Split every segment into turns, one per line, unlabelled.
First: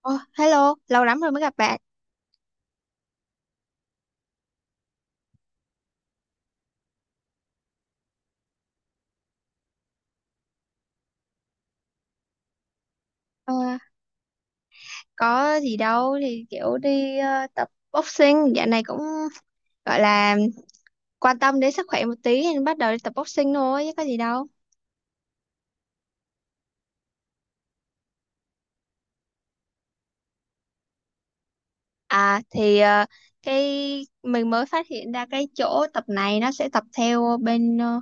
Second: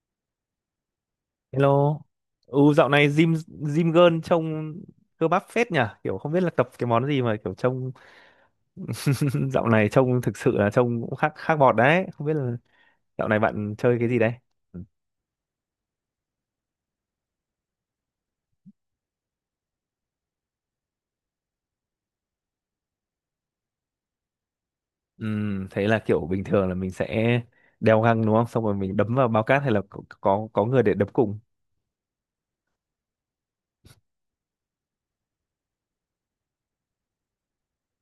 Ồ, hello, lâu lắm rồi mới gặp bạn.
Hello. Ừ, dạo này gym gym girl trông cơ bắp phết nhỉ, kiểu không biết là tập cái món gì mà kiểu trông dạo này trông thực sự là trông cũng khác khác bọt đấy, không biết là dạo này
Ờ,
bạn chơi cái gì đấy.
có gì đâu thì kiểu đi tập boxing, dạo này cũng gọi là quan tâm đến sức khỏe một tí nên bắt đầu đi tập boxing thôi chứ có gì đâu.
Thế là kiểu bình thường là mình sẽ đeo găng đúng không? Xong rồi mình đấm vào bao cát hay là có người để đấm cùng.
À thì cái mình mới phát hiện ra cái chỗ tập này, nó sẽ tập theo bên,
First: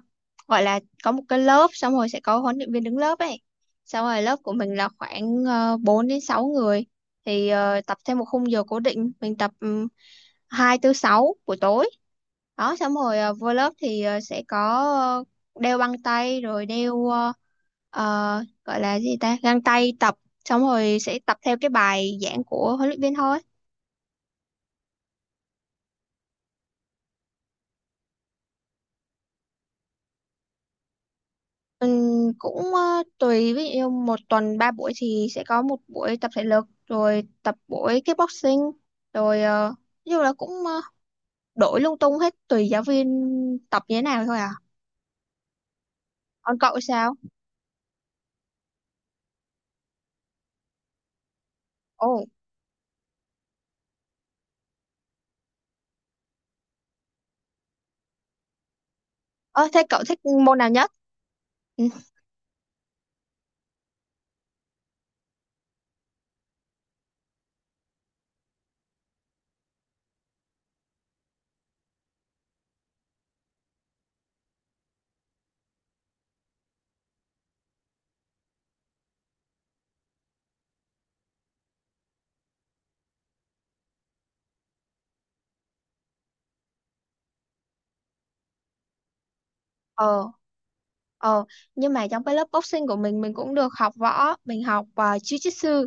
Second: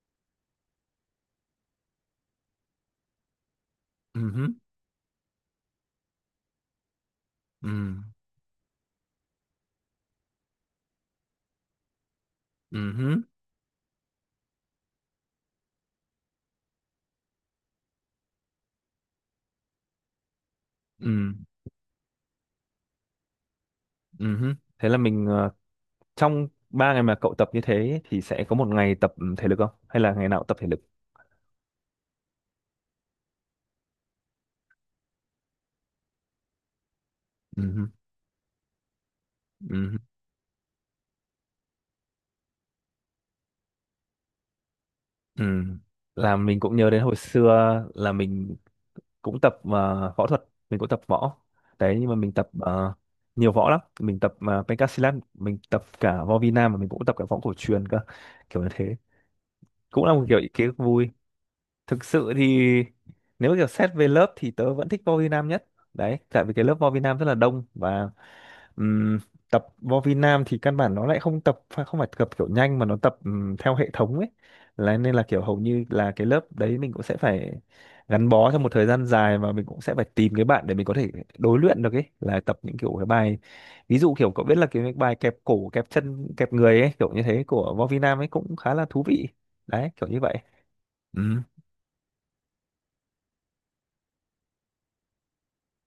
gọi là có một cái lớp, xong rồi sẽ có huấn luyện viên đứng lớp ấy. Xong rồi lớp của
Ừm,
mình là khoảng 4 đến 6 người, thì tập
ừm,
theo một khung giờ cố định. Mình tập 2 tới 6 buổi tối đó. Xong rồi
ừm,
vô lớp thì sẽ có đeo băng tay, rồi đeo gọi là gì ta, găng tay tập, xong rồi sẽ tập
ừm,
theo cái bài giảng của huấn luyện viên thôi.
ừm. Thế là mình trong 3 ngày mà cậu tập như thế thì sẽ có một ngày tập thể lực không? Hay là ngày nào cũng tập thể lực?
Cũng tùy, ví dụ như một tuần ba buổi thì sẽ có một buổi tập thể lực rồi tập
Ừm,
buổi kickboxing, rồi
ừm.
nói chung là cũng đổi lung tung hết, tùy giáo viên tập như thế nào thôi à.
Ừ. Là
Còn
mình
cậu
cũng nhớ đến
sao?
hồi xưa là mình cũng tập võ thuật, mình cũng tập võ. Đấy
Ồ,
nhưng mà mình tập nhiều võ lắm, mình tập Pencak. Mình tập cả võ Việt Nam và mình cũng tập cả võ cổ truyền cơ. Kiểu như thế.
ơ, thế cậu
Cũng là
thích
một kiểu
môn
ký
nào
ức
nhất?
vui.
Ừ.
Thực sự thì nếu kiểu xét về lớp thì tớ vẫn thích võ Việt Nam nhất. Đấy, tại vì cái lớp võ Việt Nam rất là đông và Ừm, tập vô vi Nam thì căn bản nó lại không phải tập kiểu nhanh, mà nó tập theo hệ thống ấy, là nên là kiểu hầu như là cái lớp đấy mình cũng sẽ phải gắn bó trong một thời gian dài, và mình cũng sẽ phải tìm cái bạn để mình có thể đối luyện được ấy, là tập những kiểu cái bài, ví dụ kiểu cậu biết là cái bài kẹp cổ kẹp chân kẹp người ấy, kiểu như thế của Võ Vi Nam ấy cũng khá là thú vị đấy, kiểu như
ờ
vậy. Ừ,
ờ nhưng mà trong cái lớp boxing của mình cũng được học võ. Mình học jiu-jitsu.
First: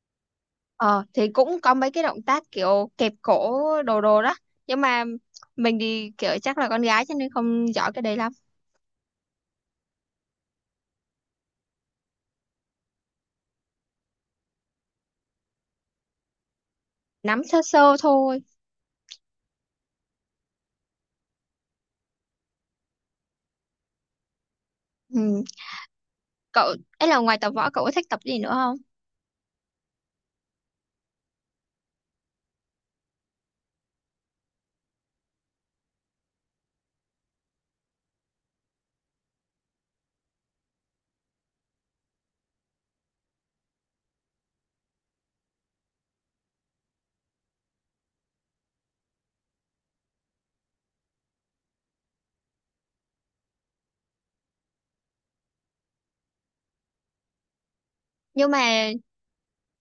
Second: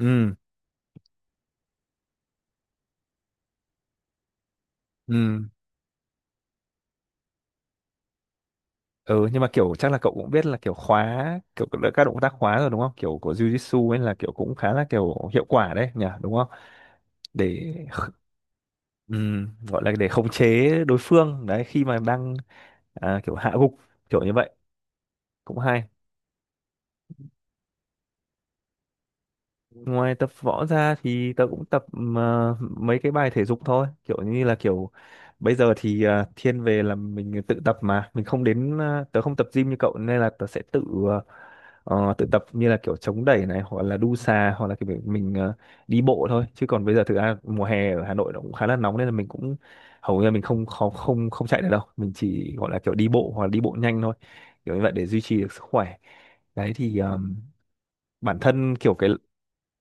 ừ,
Ờ thì cũng có mấy cái động tác kiểu kẹp cổ đồ đồ đó, nhưng mà
ừ,
mình thì kiểu chắc là con gái cho nên không giỏi cái đấy lắm,
ừ. Nhưng mà kiểu chắc là cậu cũng biết là kiểu khóa, kiểu các động tác khóa rồi đúng không, kiểu của Jiu-Jitsu ấy là kiểu cũng khá là kiểu hiệu quả đấy nhỉ, đúng không,
nắm sơ
để
sơ thôi.
gọi là để khống chế đối phương đấy, khi mà đang à, kiểu hạ gục, kiểu như vậy.
Ừ.
Cũng hay.
Cậu ấy là, ngoài tập võ cậu có thích tập gì nữa không?
Ngoài tập võ ra thì tớ cũng tập mấy cái bài thể dục thôi, kiểu như là kiểu bây giờ thì thiên về là mình tự tập mà mình không đến tớ không tập gym như cậu, nên là tớ sẽ tự tự tập như là kiểu chống đẩy này hoặc là đu xà hoặc là kiểu mình đi bộ thôi. Chứ còn bây giờ thực ra mùa hè ở Hà Nội nó cũng khá là nóng nên là mình cũng hầu như là mình không không không không chạy được đâu, mình chỉ gọi là kiểu đi bộ hoặc là đi bộ nhanh thôi, kiểu như vậy để duy trì được sức khỏe. Đấy thì bản
Nhưng
thân
mà,
kiểu cái.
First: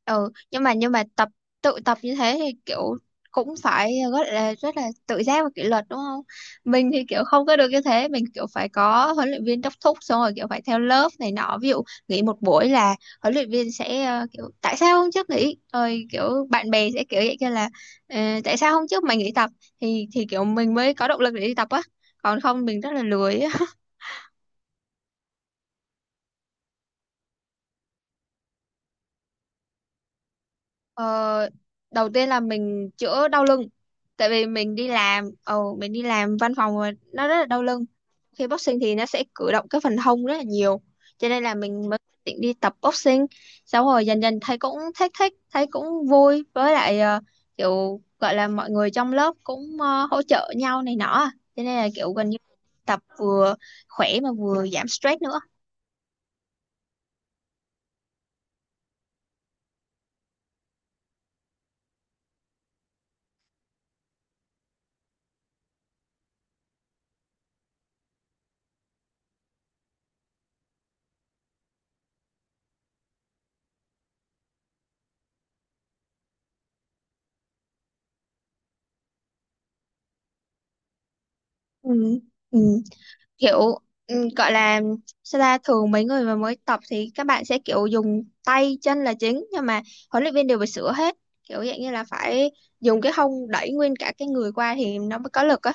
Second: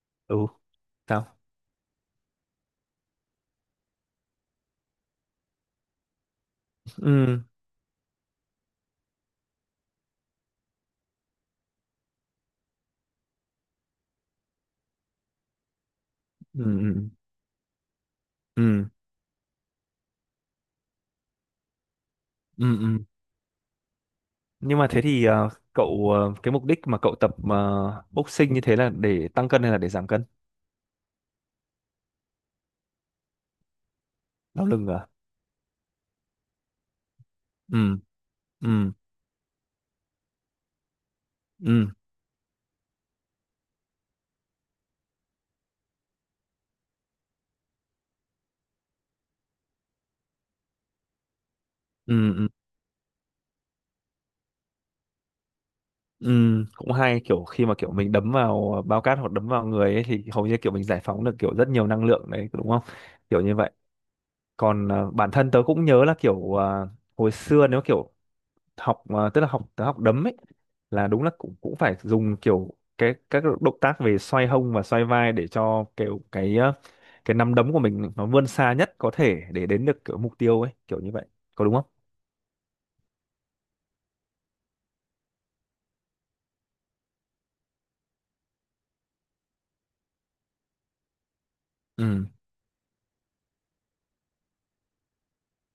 ừ,
Ừ.
nhưng mà, nhưng mà
Sao?
tập tự tập như thế thì kiểu cũng phải rất là tự giác và kỷ luật, đúng không? Mình thì kiểu
Ừ,
không có được như thế. Mình kiểu phải có huấn luyện viên đốc thúc, xong rồi kiểu phải theo lớp này nọ. Ví dụ nghỉ một buổi là huấn luyện viên sẽ kiểu, tại sao hôm trước nghỉ, rồi kiểu
ừ,
bạn bè sẽ
ừ,
kiểu vậy kia là, "Ờ, tại sao
ừ,
hôm trước mày nghỉ tập?" Thì kiểu mình mới có động lực để đi tập á, còn không
ừ,
mình rất là
ừ.
lười.
Nhưng mà thế thì cậu cái mục đích mà cậu tập boxing như thế là để tăng cân hay là để giảm cân?
Ờ, đầu tiên là mình chữa đau lưng, tại vì
Đau lưng à?
mình đi làm văn phòng mà nó rất là đau
Ừ,
lưng. Khi boxing
ừ,
thì nó sẽ cử động cái phần hông rất là nhiều, cho nên là
ừ,
mình mới định đi tập boxing. Sau rồi dần dần thấy cũng thích thích, thấy cũng vui, với lại kiểu gọi là mọi người trong lớp cũng hỗ trợ nhau này nọ à. Cho nên là kiểu gần
ừ,
như
ừ,
tập vừa khỏe mà vừa giảm stress nữa.
ừ. Cũng hay, kiểu khi mà kiểu mình đấm vào bao cát hoặc đấm vào người ấy thì hầu như kiểu mình giải phóng được kiểu rất nhiều năng lượng đấy đúng không, kiểu như vậy. Còn bản thân tớ cũng nhớ là kiểu hồi xưa nếu kiểu học tức là học học đấm ấy, là đúng là cũng cũng phải dùng kiểu cái các động tác về xoay hông và xoay vai để cho kiểu cái cái nắm đấm của mình nó vươn xa nhất có thể để đến được kiểu mục tiêu ấy, kiểu như vậy, có đúng không?
Ừ. Ừ. Kiểu, gọi là, sao ta, thường mấy người mà mới tập thì các bạn sẽ kiểu dùng tay chân là chính, nhưng mà huấn luyện viên đều phải sửa hết, kiểu dạng như là
Ừ,
phải dùng cái hông đẩy nguyên cả cái người qua thì nó mới có lực á.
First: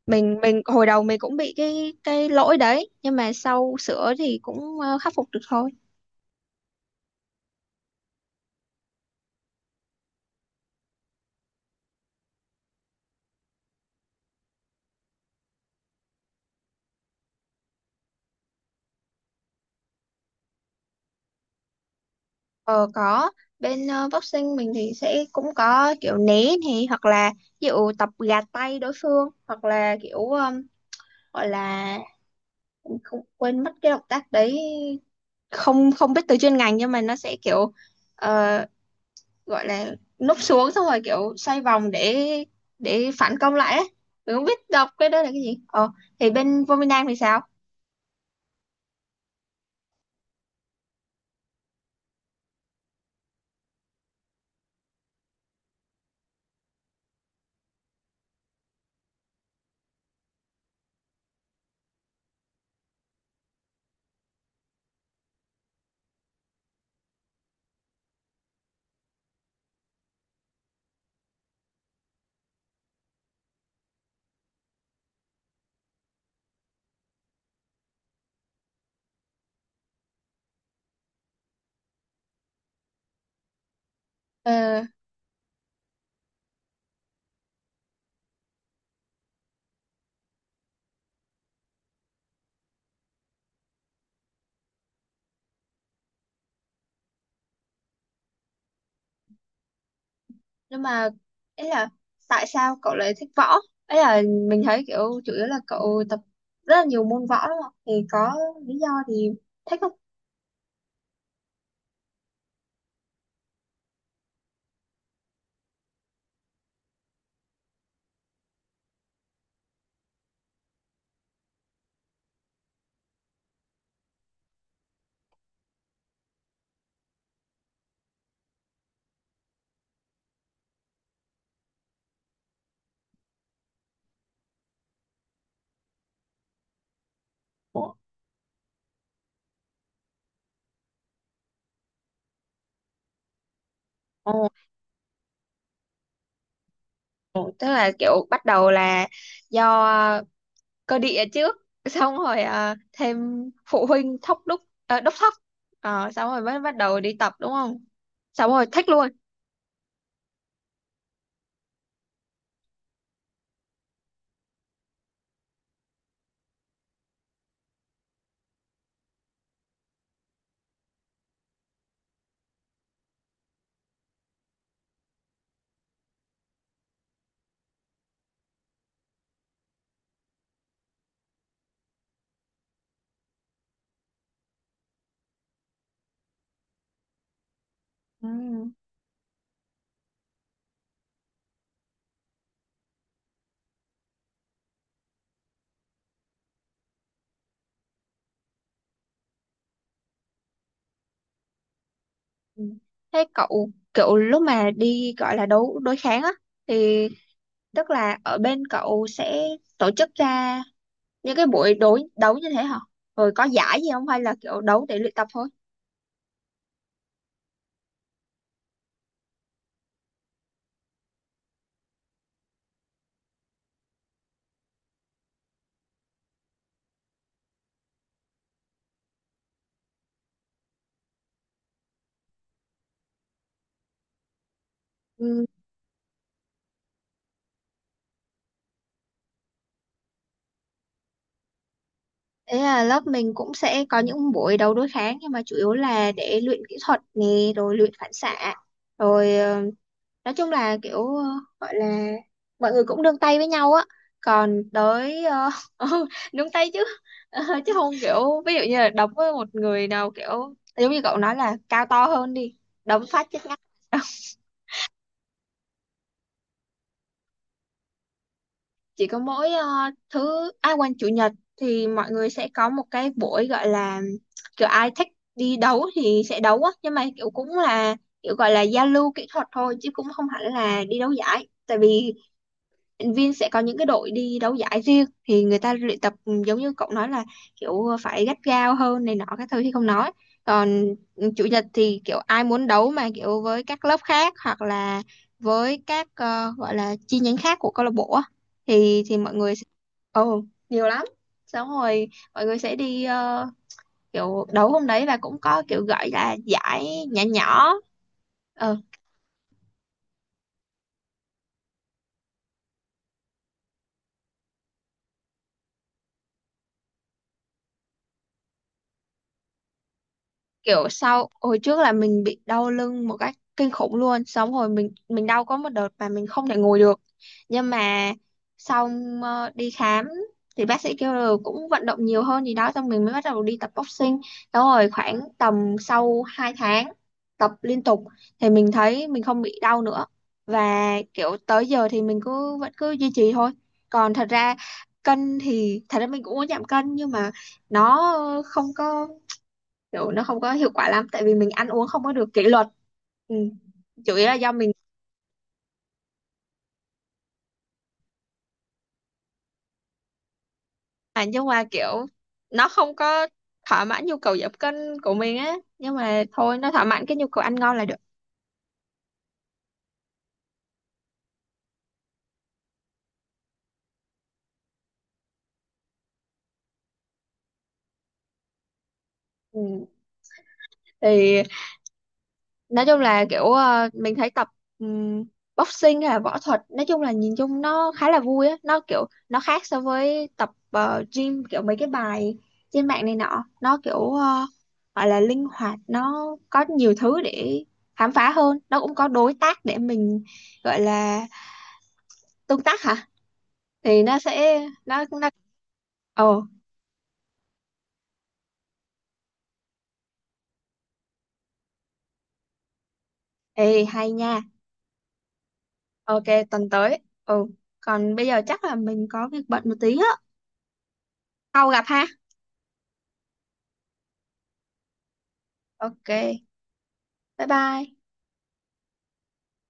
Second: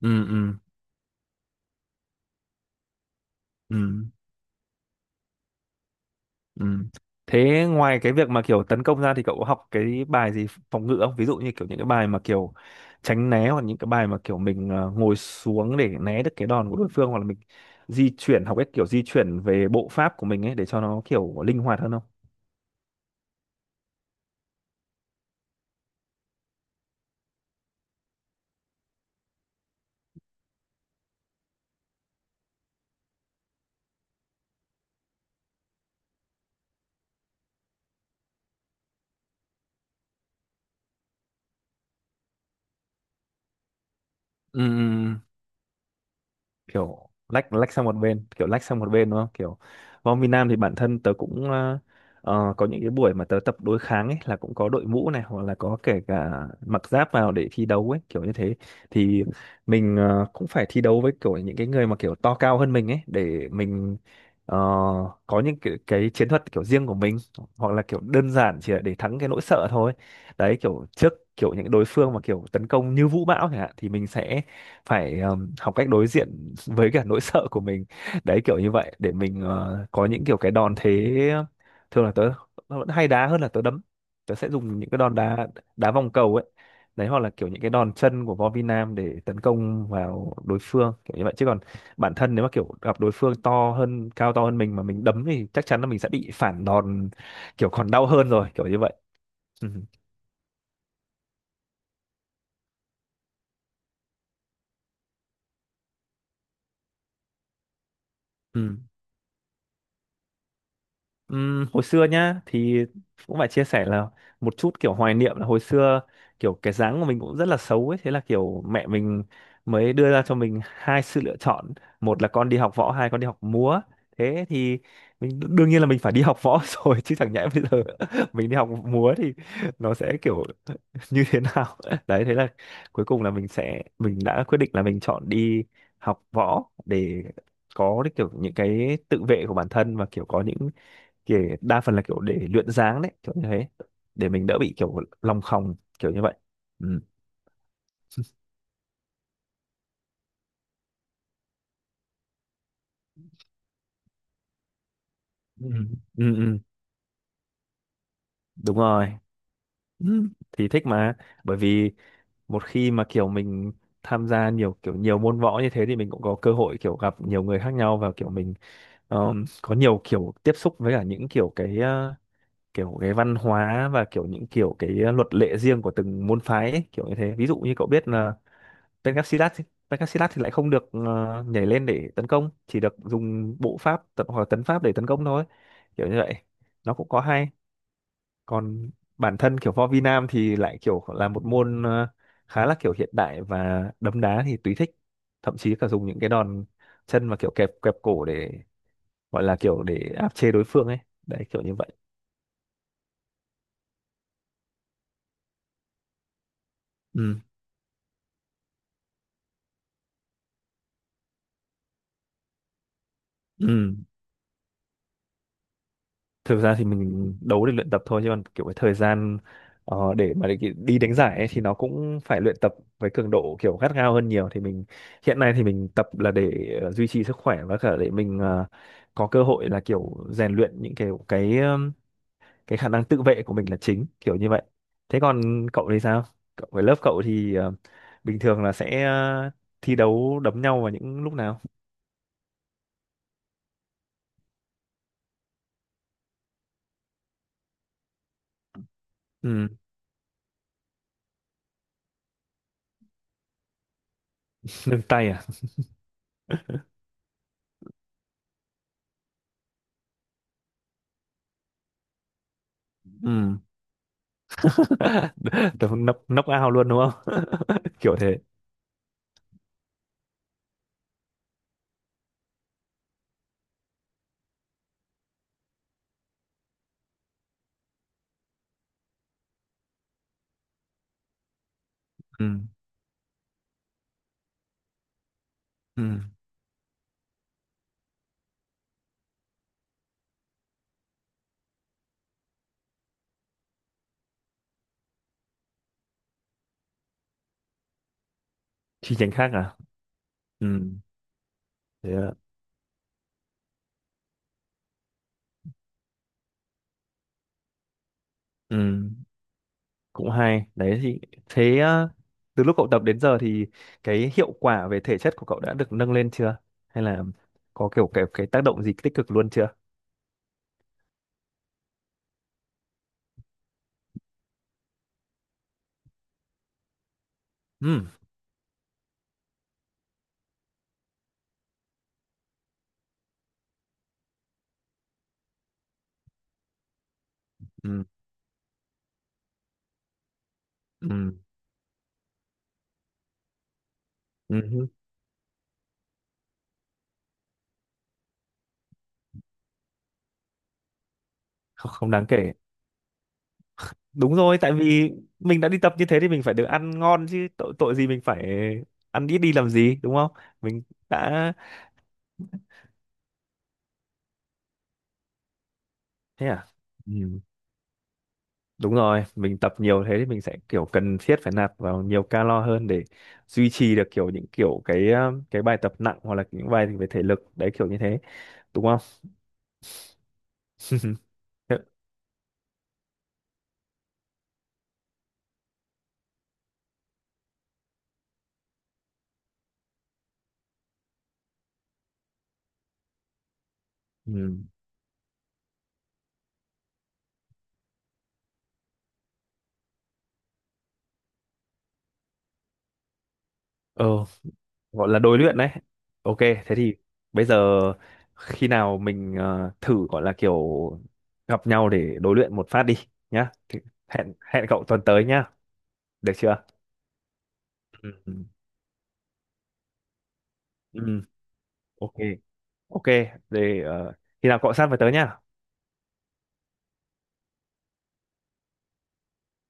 ừ,
mình
ừ,
mình hồi đầu mình cũng bị cái lỗi đấy, nhưng mà sau
ừ.
sửa thì cũng khắc phục được thôi.
Ừ. Thế ngoài cái việc mà kiểu tấn công ra thì cậu có học cái bài gì phòng ngự không? Ví dụ như kiểu những cái bài mà kiểu tránh né, hoặc những cái bài mà kiểu mình ngồi xuống để né được cái đòn của đối phương, hoặc là mình di chuyển, học cách kiểu di chuyển về bộ pháp của mình ấy để cho nó kiểu linh hoạt hơn không?
Ờ, có. Bên boxing mình thì sẽ cũng có kiểu né này, hoặc là ví dụ tập gạt tay đối phương, hoặc là kiểu gọi là mình không, quên mất cái động tác đấy, không không biết từ chuyên ngành, nhưng mà nó sẽ kiểu ờ, gọi là núp xuống xong rồi kiểu xoay vòng để phản công lại ấy. Mình không
Ừ,
biết đọc cái đó là cái gì. Ờ thì bên Vominang
kiểu
thì sao?
lách lách sang một bên, kiểu lách sang một bên đúng không, kiểu bóng Việt Nam thì bản thân tớ cũng có những cái buổi mà tớ tập đối kháng ấy, là cũng có đội mũ này hoặc là có kể cả mặc giáp vào để thi đấu ấy, kiểu như thế. Thì mình cũng phải thi đấu với kiểu những cái người mà kiểu to cao hơn mình ấy, để mình ờ, có những cái chiến thuật kiểu riêng của mình, hoặc là kiểu đơn giản chỉ là để thắng cái nỗi sợ thôi. Đấy, kiểu trước kiểu những đối phương mà kiểu tấn công như vũ bão chẳng hạn thì mình sẽ phải học cách đối diện với cả nỗi sợ của mình, đấy kiểu như vậy để mình có những kiểu cái đòn thế. Thường là tớ vẫn hay đá hơn là tớ đấm, tớ sẽ dùng
ờ
những cái đòn đá, đá vòng cầu ấy, đấy, hoặc là kiểu những cái đòn chân của Võ Vi Nam để tấn công vào đối phương, kiểu như vậy. Chứ còn bản thân nếu mà kiểu gặp đối phương to hơn, cao to hơn mình mà mình đấm thì chắc chắn là mình sẽ bị phản đòn, kiểu còn đau hơn, rồi kiểu như vậy. Ừ.
nhưng mà, ấy là, tại sao cậu lại thích võ? Ấy là mình thấy kiểu chủ yếu là cậu tập rất là nhiều môn võ, đúng không? Thì có
Ừ.
lý do thì thích không?
Hồi xưa nhá thì cũng phải chia sẻ là một chút kiểu hoài niệm, là hồi xưa kiểu cái dáng của mình cũng rất là xấu ấy, thế là kiểu mẹ mình mới đưa ra cho mình hai sự lựa chọn, một là con đi học võ, hai con đi học múa. Thế thì mình đương nhiên là mình phải đi học võ rồi, chứ chẳng nhẽ bây giờ mình đi học múa thì nó sẽ kiểu như thế nào đấy, thế là cuối cùng là mình sẽ, mình đã quyết định là mình chọn đi học võ để
Ồ,
có cái kiểu những cái tự vệ của bản thân, và kiểu có những kiểu đa phần là kiểu để luyện dáng đấy, kiểu như thế, để mình đỡ bị kiểu lòng khòng, kiểu như vậy. Ừ.
ồ, tức là kiểu bắt đầu là do cơ địa trước, xong rồi, à, thêm phụ huynh đốc thóc.
Ừ.
Ờ,
Ừ,
xong rồi
ừ,
mới bắt đầu đi tập đúng không? Xong rồi
đúng
thích luôn.
rồi. Ừ, thì thích mà, bởi vì một khi mà kiểu mình tham gia nhiều kiểu nhiều môn võ như thế thì mình cũng có cơ hội kiểu gặp nhiều người khác nhau, và kiểu mình có nhiều kiểu tiếp xúc với cả những kiểu cái kiểu cái văn hóa và kiểu những kiểu cái luật lệ riêng của từng môn phái ấy, kiểu như thế. Ví dụ như cậu biết là Pencastilat thì- Pencastilat thì lại không được nhảy lên để tấn công, chỉ được dùng bộ pháp tấn, hoặc là tấn pháp để tấn công thôi, kiểu như vậy, nó cũng có hay.
Ừ.
Còn bản thân kiểu võ vi nam thì lại kiểu là một môn khá là kiểu hiện đại, và đấm đá thì tùy thích, thậm chí cả dùng những cái đòn chân và kiểu kẹp kẹp cổ để gọi là kiểu để áp chế đối phương ấy, đấy kiểu như vậy.
Ừ. Thế cậu kiểu lúc mà đi, gọi là đấu đối kháng á, thì
Ừ,
tức là ở bên cậu sẽ tổ chức ra những cái buổi đối đấu như thế hả? Rồi có giải gì
ừ.
không, hay là kiểu đấu để luyện tập thôi?
Thực ra thì mình đấu để luyện tập thôi, chứ còn kiểu cái thời gian để mà đi đánh giải ấy, thì nó cũng phải luyện tập với cường độ kiểu gắt gao hơn nhiều, thì mình hiện nay thì mình tập là để duy trì sức khỏe, và cả để mình có cơ hội là kiểu rèn luyện những kiểu cái khả năng tự vệ của mình là chính, kiểu như vậy. Thế còn cậu thì sao, cậu với lớp cậu thì bình thường là sẽ thi đấu đấm nhau vào những lúc nào?
Thế là lớp mình cũng sẽ có những buổi đấu đối kháng, nhưng mà chủ yếu là để luyện kỹ thuật nè, rồi luyện phản xạ, rồi
Ừ.
nói chung là kiểu gọi là mọi người cũng nương tay với nhau á. Còn
Nâng
tới
tay à?
ừ, nương tay chứ. Ờ, chứ không, kiểu ví dụ như là đấm với một người nào kiểu giống như cậu nói là cao to hơn đi, đấm phát chết
Ừ.
ngắt.
Tớ nấp nấp ao luôn đúng không kiểu thế.
Chỉ có mỗi thứ ai quanh chủ nhật thì mọi người sẽ có một cái buổi, gọi là kiểu ai thích đi đấu thì sẽ đấu á, nhưng mà kiểu cũng là kiểu gọi là giao lưu kỹ thuật thôi chứ cũng không hẳn là đi đấu giải, tại vì
Ừ.
luyện viên sẽ có những cái đội đi đấu giải riêng thì người ta luyện tập
Ừ.
giống như cậu nói là kiểu phải gắt gao hơn này nọ các thứ thì không nói. Còn chủ nhật thì kiểu ai muốn đấu mà kiểu với các lớp khác, hoặc là với các gọi là chi nhánh khác của câu lạc bộ á, thì
Chi
thì
nhánh
mọi
khác
người sẽ,
à?
ồ,
Ừ.
nhiều lắm. Xong rồi
Thế ạ.
mọi người sẽ đi kiểu đấu hôm đấy, và cũng có kiểu gọi là giải nhỏ nhỏ. ờ
Ừ. Cũng hay đấy, thì thế từ lúc cậu tập đến giờ thì cái hiệu quả về thể chất của cậu đã được nâng lên chưa, hay là có kiểu cái tác động gì tích cực luôn chưa?
kiểu sau, hồi trước là mình bị đau lưng một cách kinh khủng luôn, xong rồi mình đau có một đợt mà mình không thể ngồi được. Nhưng
Ừ.
mà, xong đi khám thì bác sĩ kêu là cũng vận động nhiều hơn gì đó, xong mình mới bắt đầu đi tập boxing đó. Rồi khoảng tầm sau 2 tháng tập liên tục
Ừ.
thì mình thấy mình không bị đau nữa, và
Ừ.
kiểu tới giờ thì mình cứ vẫn cứ duy trì thôi. Còn thật ra
Ừ.
cân thì thật ra mình cũng muốn giảm cân, nhưng mà nó không có nó không có hiệu quả lắm, tại vì mình ăn uống
Không,
không
không
có
đáng
được kỷ
kể.
luật. Ừ. Chủ yếu là
Đúng
do
rồi,
mình.
tại vì mình đã đi tập như thế thì mình phải được ăn ngon chứ, tội tội gì mình phải ăn ít đi làm gì, đúng không? Mình
Mà nhưng
đã.
mà kiểu nó không có thỏa mãn nhu cầu giảm cân của mình á. Nhưng mà
Thế
thôi,
à?
nó thỏa mãn cái nhu
Ừ.
cầu ăn ngon là được.
Đúng rồi, mình tập nhiều thế thì mình sẽ kiểu cần thiết phải nạp vào nhiều calo hơn để duy trì được kiểu những kiểu cái bài tập nặng hoặc là những bài về thể lực đấy, kiểu như thế, đúng không?
Ừ. Thì nói chung là kiểu mình thấy tập ừm, boxing hay là võ thuật, nói chung là nhìn chung nó khá là vui á. Nó kiểu nó khác so với tập gym, kiểu mấy cái bài trên mạng này nọ. Nó kiểu
Ừ.
gọi là linh hoạt, nó có nhiều thứ để khám phá hơn. Nó cũng có đối tác để mình, gọi là tương tác hả, thì
Ờ,
nó sẽ nó
gọi là
nó
đối luyện đấy. Ok,
Ồ,
thế thì bây giờ khi nào mình thử gọi là kiểu gặp nhau để đối luyện một phát đi nhá.
ê,
Thì
hay nha.
hẹn hẹn cậu tuần tới nhá,
Ok,
được chưa?
tuần tới. Ừ, còn bây
Ừ.
giờ chắc là mình có việc bận một tí á.
Ừ.
Sau gặp ha.
Ok, ok, để khi nào cậu sắp phải tới nhá.
Ok, bye bye.